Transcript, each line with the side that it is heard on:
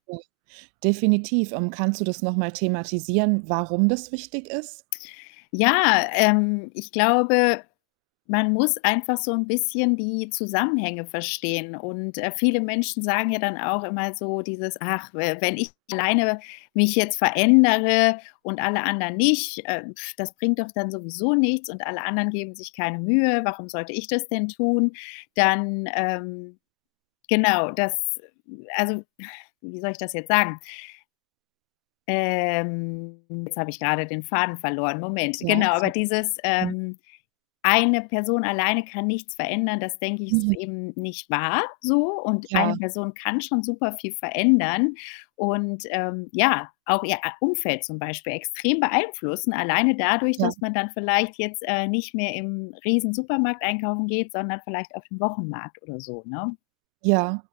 right: Mhm. Definitiv. Ähm, kannst du das noch mal thematisieren, warum das wichtig ist?
left: Ja, ähm, ich glaube, man muss einfach so 'n bisschen die Zusammenhänge verstehen. Und, äh, viele Menschen sagen ja dann auch immer so dieses: „Ach, we wenn ich alleine mich jetzt verändere und alle anderen nicht, äh, das bringt doch dann sowieso nichts und alle anderen geben sich keine Mühe. Warum sollte ich das denn tun?“ Dann, ähm, genau, das also, wie soll ich das jetzt sagen? Ähm, jetzt habe ich grade den Faden verloren. Moment,
right: Ja,
left: genau. Aber
right: also,
left: dieses,
right: mhm.
left: ähm: „1 Person alleine kann nichts verändern,“ das denke ich, ist
right: Mhm.
left: eben nicht wahr so. Und 1
right: Ja.
left: Person kann schon super viel verändern und, ähm, ja, auch ihr a Umfeld zum Beispiel extrem beeinflussen, alleine dadurch,
right: Ja.
left: dass man dann vielleicht jetzt, äh, nicht mehr im Riesensupermarkt einkaufen geht, sondern vielleicht auf den Wochenmarkt oder so, ne?
right: Ja.